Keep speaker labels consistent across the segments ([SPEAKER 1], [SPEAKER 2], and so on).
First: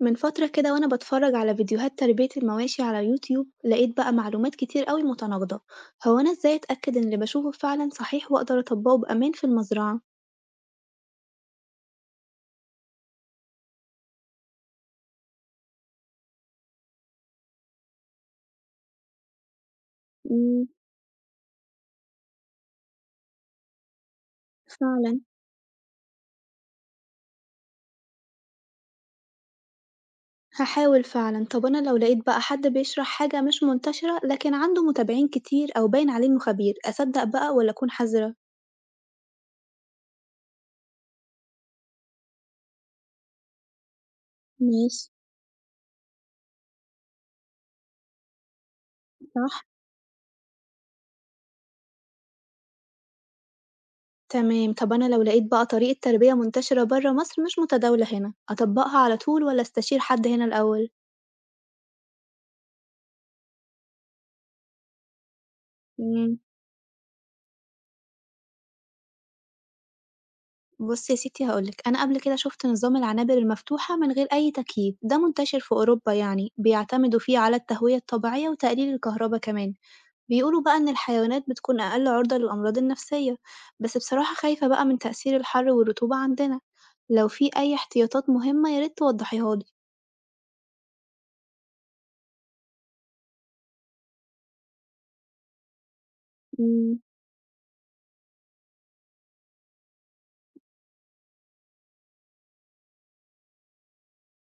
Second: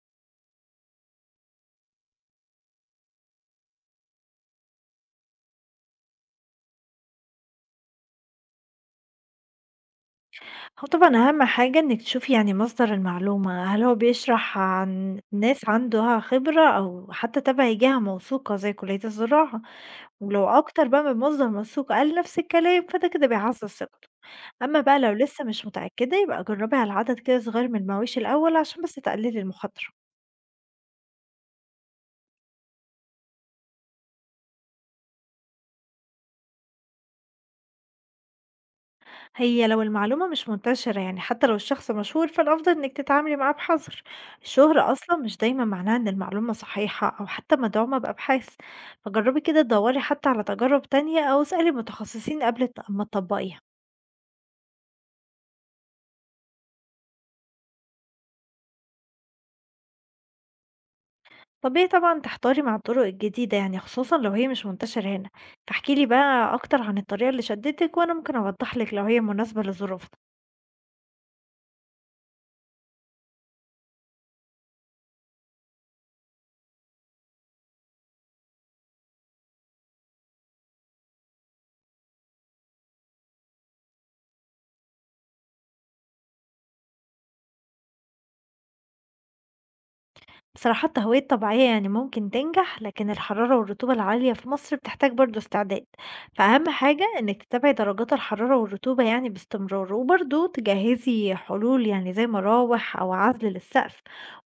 [SPEAKER 1] من فترة كده وأنا بتفرج على فيديوهات تربية المواشي على يوتيوب لقيت بقى معلومات كتير أوي متناقضة. هو أنا إزاي أتأكد إن اللي بشوفه فعلا صحيح وأقدر أطبقه بأمان في المزرعة؟
[SPEAKER 2] هو طبعًا أهم حاجة إنِّك تشوفي يعني مصدر المعلومة، هل هو بيشرح عن ناس عندها خبرة أو حتى تبع جهة موثوقة زي كلية الزراعة، ولو
[SPEAKER 1] مم.
[SPEAKER 2] أكتر بقى من مصدر موثوق قال نفس الكلام فده كده بيعزّز ثقته، أمّا بقى لو
[SPEAKER 1] فعلا.
[SPEAKER 2] لسه مش متأكدة يبقى جرّبي على عدد كده صغير من المواشي الأول عشان بس تقللي المخاطرة.
[SPEAKER 1] هحاول فعلا، طب أنا لو لقيت بقى حد بيشرح حاجة مش منتشرة لكن عنده متابعين كتير أو باين عليه إنه خبير، أصدق بقى ولا أكون حذرة؟
[SPEAKER 2] هي لو المعلومة مش منتشرة يعني حتى لو الشخص مشهور فالأفضل إنك تتعاملي معاه بحذر. الشهرة
[SPEAKER 1] ماشي.
[SPEAKER 2] أصلا مش دايما معناها إن المعلومة صحيحة أو حتى مدعومة بأبحاث. فجربي كده
[SPEAKER 1] صح.
[SPEAKER 2] تدوري حتى على تجارب تانية أو اسألي متخصصين قبل ما تطبقيها.
[SPEAKER 1] تمام. طب أنا لو لقيت بقى طريقة تربية منتشرة برا مصر مش متداولة هنا، أطبقها على طول ولا أستشير حد هنا الأول؟
[SPEAKER 2] طبيعي طبعا تحتاري مع الطرق الجديدة يعني خصوصا لو هي مش منتشرة هنا. فاحكيلي
[SPEAKER 1] مم.
[SPEAKER 2] بقى أكتر عن الطريقة اللي شدتك وأنا ممكن أوضحلك لو هي مناسبة لظروفك.
[SPEAKER 1] بُصّي يا ستي هاقول لِك، أنا قبل كده شُفت نظام العنابر المفتوحة من غير أي تكييف، ده منتشر في أوروبا يعني، بيعتمدوا فيه على التهوية الطبيعية وتقليل الكهربا كمان، بيقولوا بقى إن الحيوانات بتكون أقل عرضة للأمراض النفسية، بس بصراحة خايفة بقى من تأثير الحر والرطوبة عندنا. لو في أي احتياطات مهمة يا ريت توضحيها لي.
[SPEAKER 2] بصراحة التهوية الطبيعية يعني ممكن تنجح لكن الحرارة والرطوبة العالية في مصر بتحتاج برضو استعداد. فأهم
[SPEAKER 1] إمم.
[SPEAKER 2] حاجة إنك تتابعي درجات الحرارة والرطوبة يعني باستمرار وبرضو تجهزي حلول يعني زي مراوح أو عزل للسقف.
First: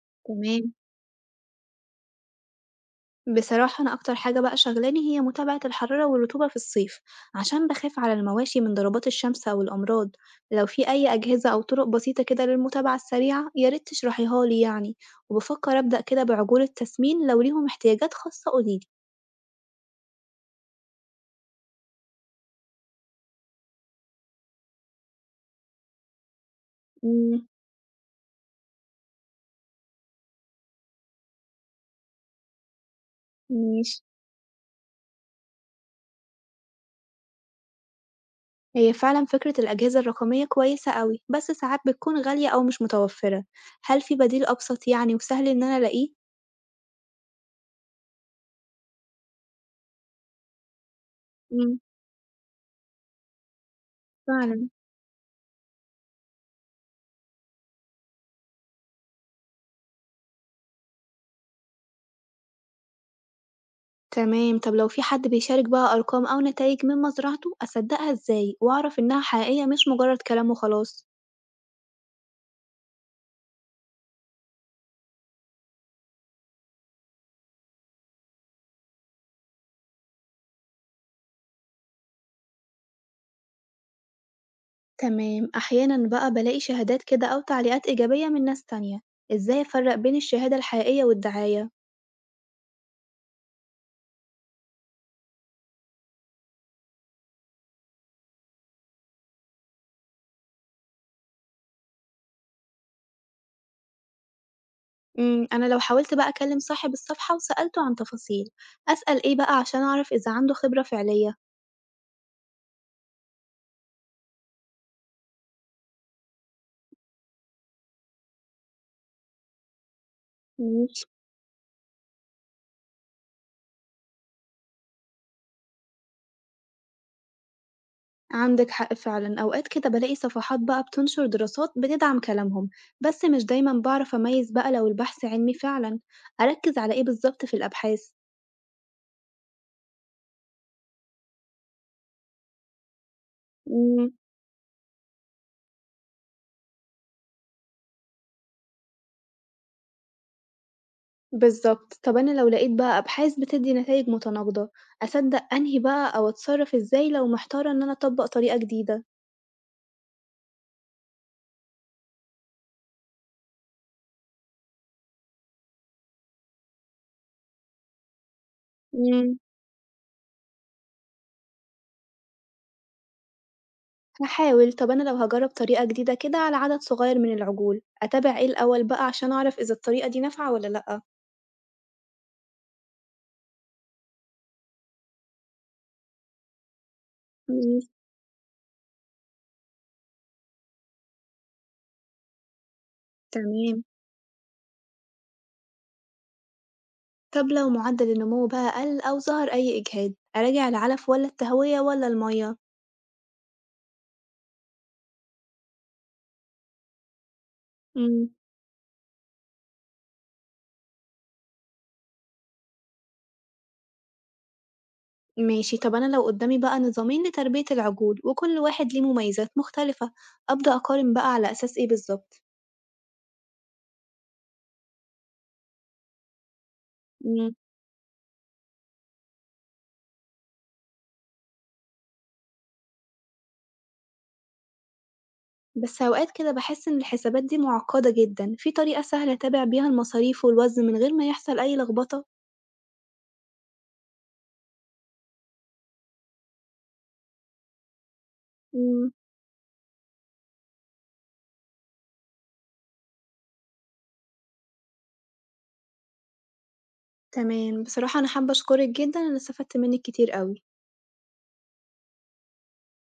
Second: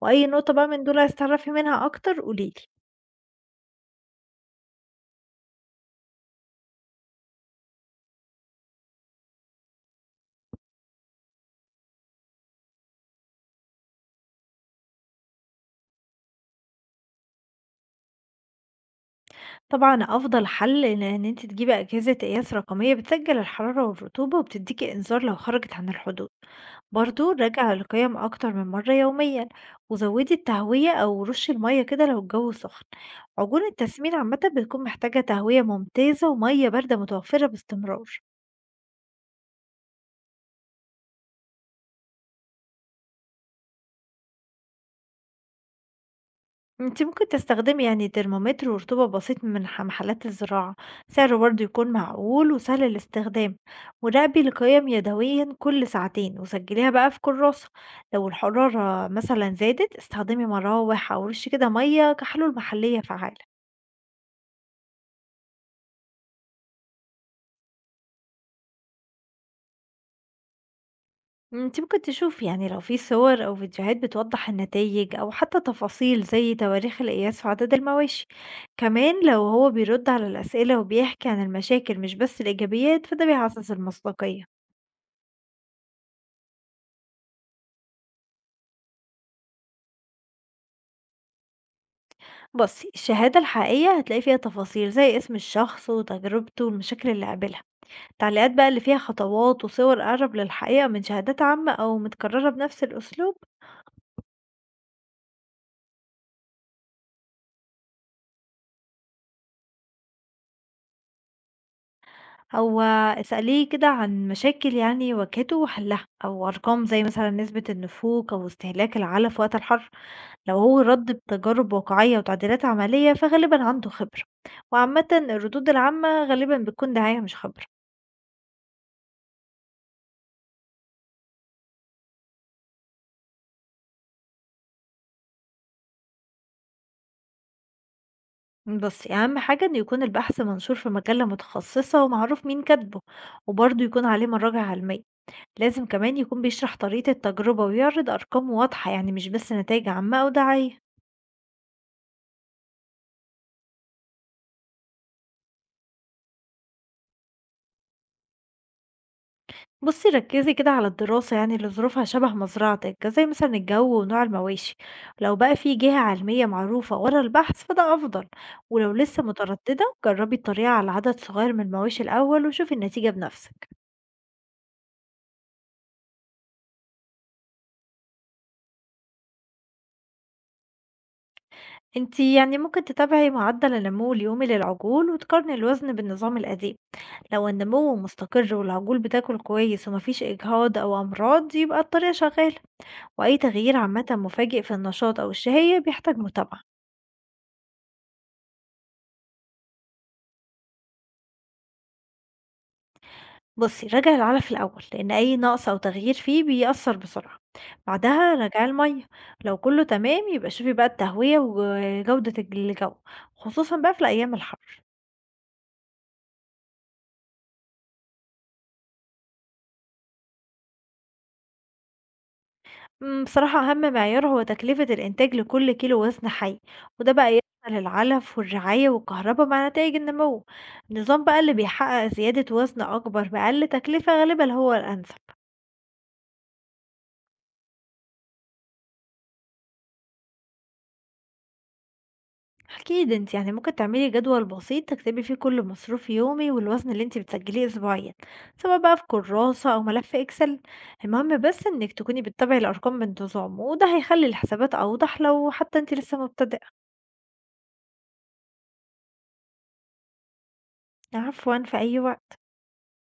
[SPEAKER 2] وأي نقطة بقى
[SPEAKER 1] تمام.
[SPEAKER 2] من دول عايز تعرفي منها أكتر قوليلي.
[SPEAKER 1] بصراحة أنا أكتر حاجة بقى شاغلاني هي متابعة الحرارة والرطوبة في الصيف، عشان بخاف على المواشي من ضربات الشمس أو الأمراض. لو في أي أجهزة أو طرق بسيطة كده للمتابعة السريعة ياريت تشرحيها لي يعني. وبفكر أبدأ كده بعجول التسمين، لو ليهم احتياجات خاصة قوليلي.
[SPEAKER 2] طبعًا أفضل حل إن أنتِ تجيبي أجهزة قياس رقمية بتسجل الحرارة والرطوبة وبتديكي إنذار لو خرجت عن الحدود، برضه
[SPEAKER 1] مم.
[SPEAKER 2] راجعي القيم أكتر من مرة يوميًا، وزودي التهوية أو رشي المَيّة كده لو الجو سخن، عجون
[SPEAKER 1] ماشي.
[SPEAKER 2] التسمين عامةً بتكون محتاجة تهوية ممتازة ومَيّة باردة متوفرة باستمرار.
[SPEAKER 1] هي فعلا فكرة الأجهزة الرقمية كويسة أوي، بس ساعات بتكون غالية أو مش متوفرة. هل في بديل أبسط يعني وسهل إن أنا ألاقيه؟
[SPEAKER 2] أنتِ ممكن تستخدمي يعني ترمومتر ورطوبة بسيط من محلات الزراعة، سعره برضه
[SPEAKER 1] مم.
[SPEAKER 2] يكون معقول وسهل الاستخدام، وراقبي
[SPEAKER 1] فعلا.
[SPEAKER 2] القيم يدويًا كل ساعتين وسجليها بقى في كراسة، لو الحرارة مثلًا زادت استخدمي مراوح أو رشي كده مَيّة كحلول محلية فعّالة.
[SPEAKER 1] تمام، طب لو في حد بيشارك بقى أرقام أو نتايج من مزرعته أصدقها إزاي وأعرف إنها حقيقية مش مجرد كلام وخلاص؟
[SPEAKER 2] أنتِ ممكن تشوفي يعني لو في صور أو فيديوهات بتوضح النتايج أو حتى تفاصيل زي تواريخ القياس وعدد المواشي، كمان لو هو بيرد على الأسئلة وبيحكي عن المشاكل مش بس الإيجابيات فده بيعزز المصداقية.
[SPEAKER 1] تمام. أحيانا بقى بلاقي شهادات كده أو تعليقات إيجابية من ناس تانية، إزاي أفرق بين الشهادة الحقيقية والدعاية؟
[SPEAKER 2] بُصّي، الشهادة الحقيقية هتلاقي فيها تفاصيل زي اسم الشخص وتجربته والمشاكل اللي قابلها، التعليقات بقى اللي فيها خطوات وصور أقرب للحقيقة من شهادات عامة أو متكررة بنفس الأسلوب،
[SPEAKER 1] أنا لو حاولت بقى أكلم صاحب الصفحة وسألته عن تفاصيل، أسأل إيه بقى عشان أعرف إذا عنده خبرة فعلية؟
[SPEAKER 2] أو اسأليه كده عن مشاكل يعني واجهته وحلها، أو أرقام زي مثلًا نسبة النفوك أو استهلاك العلف في وقت الحر، لو هو
[SPEAKER 1] ماشي.
[SPEAKER 2] رد بتجارب واقعية وتعديلات عملية فغالبًا عنده خبرة، وعامةً الردود العامة غالبًا بتكون دعاية مش خبرة.
[SPEAKER 1] عندك حق فعلا، أوقات كده بلاقي صفحات بقى بتنشر دراسات بتدعم كلامهم، بس مش دايما بعرف أميز بقى لو البحث علمي فعلا. أركز على إيه بالظبط في الأبحاث؟
[SPEAKER 2] بصي أهم حاجة إن يكون البحث منشور في مجلة متخصصة ومعروف مين كاتبه وبرضه يكون
[SPEAKER 1] مم.
[SPEAKER 2] عليه مراجع علمية. لازم كمان يكون بيشرح طريقة التجربة ويعرض أرقام واضحة يعني مش بس نتائج عامة أو دعاية.
[SPEAKER 1] بالظبط. طب أنا لو لقيت بقى أبحاث بتدي نتائج متناقضة، أصدق أنهي بقى أو أتصرف إزاي لو محتارة إن أنا أطبق طريقة جديدة؟
[SPEAKER 2] بصي ركزي كده على الدراسة يعني اللي ظروفها شبه مزرعتك زي مثلا الجو ونوع المواشي. لو بقى في جهة علمية معروفة ورا البحث فده أفضل. ولو لسه
[SPEAKER 1] مم.
[SPEAKER 2] مترددة جربي الطريقة على عدد صغير من المواشي الأول وشوفي النتيجة بنفسك.
[SPEAKER 1] هحاول. طب أنا لو هجرب طريقة جديدة كده على عدد صغير من العجول، أتابع إيه الأول بقى عشان أعرف إذا الطريقة دي نافعة ولا لأ؟
[SPEAKER 2] انت يعني ممكن تتابعي معدل النمو اليومي للعجول وتقارني الوزن بالنظام القديم. لو
[SPEAKER 1] مم.
[SPEAKER 2] النمو مستقر والعجول بتاكل كويس ومفيش إجهاض أو أمراض يبقى الطريقة شغالة. وأي تغيير
[SPEAKER 1] تمام.
[SPEAKER 2] عامة مفاجئ في النشاط أو الشهية بيحتاج متابعة.
[SPEAKER 1] طب لو معدل النمو بقى قل أو ظهر أي إجهاد، أراجع العلف ولا التهوية ولا المية؟
[SPEAKER 2] بصي راجعي العلف الأول لأن أي نقص أو تغيير فيه بيأثر بسرعة.
[SPEAKER 1] مم.
[SPEAKER 2] بعدها راجعي المية. لو كله تمام يبقى شوفي بقى التهوية وجودة الجو، خصوصا بقى في الأيام الحر.
[SPEAKER 1] ماشي. طب أنا لو قدامي بقى نظامين لتربية العجول وكل واحد ليه مميزات مختلفة، أبدأ أقارن بقى على أساس إيه بالظبط؟
[SPEAKER 2] بصراحة أهم معيار هو تكلفة الإنتاج لكل كيلو وزن حي، وده بقى
[SPEAKER 1] مم.
[SPEAKER 2] يشمل العلف والرعاية والكهرباء مع نتائج النمو. النظام بقى اللي بيحقق زيادة وزن أكبر بأقل تكلفة غالبا هو الأنسب.
[SPEAKER 1] بس أوقات كده بحس إن الحسابات دي معقدة جدا. في طريقة سهلة أتابع بيها المصاريف والوزن من غير ما يحصل أي لخبطة؟
[SPEAKER 2] أكيد انت يعني ممكن تعملي جدول بسيط تكتبي فيه كل مصروف يومي والوزن اللي انت بتسجليه أسبوعيا، سواء بقى في
[SPEAKER 1] مم.
[SPEAKER 2] كراسة أو ملف إكسل. المهم بس انك تكوني بتتابعي الأرقام بانتظام وده هيخلي الحسابات أوضح لو حتى انت لسه مبتدئة.
[SPEAKER 1] تمام. بصراحة أنا حابة أشكرك جدا، أنا استفدت منك كتير أوي.
[SPEAKER 2] عفوا، في أي وقت.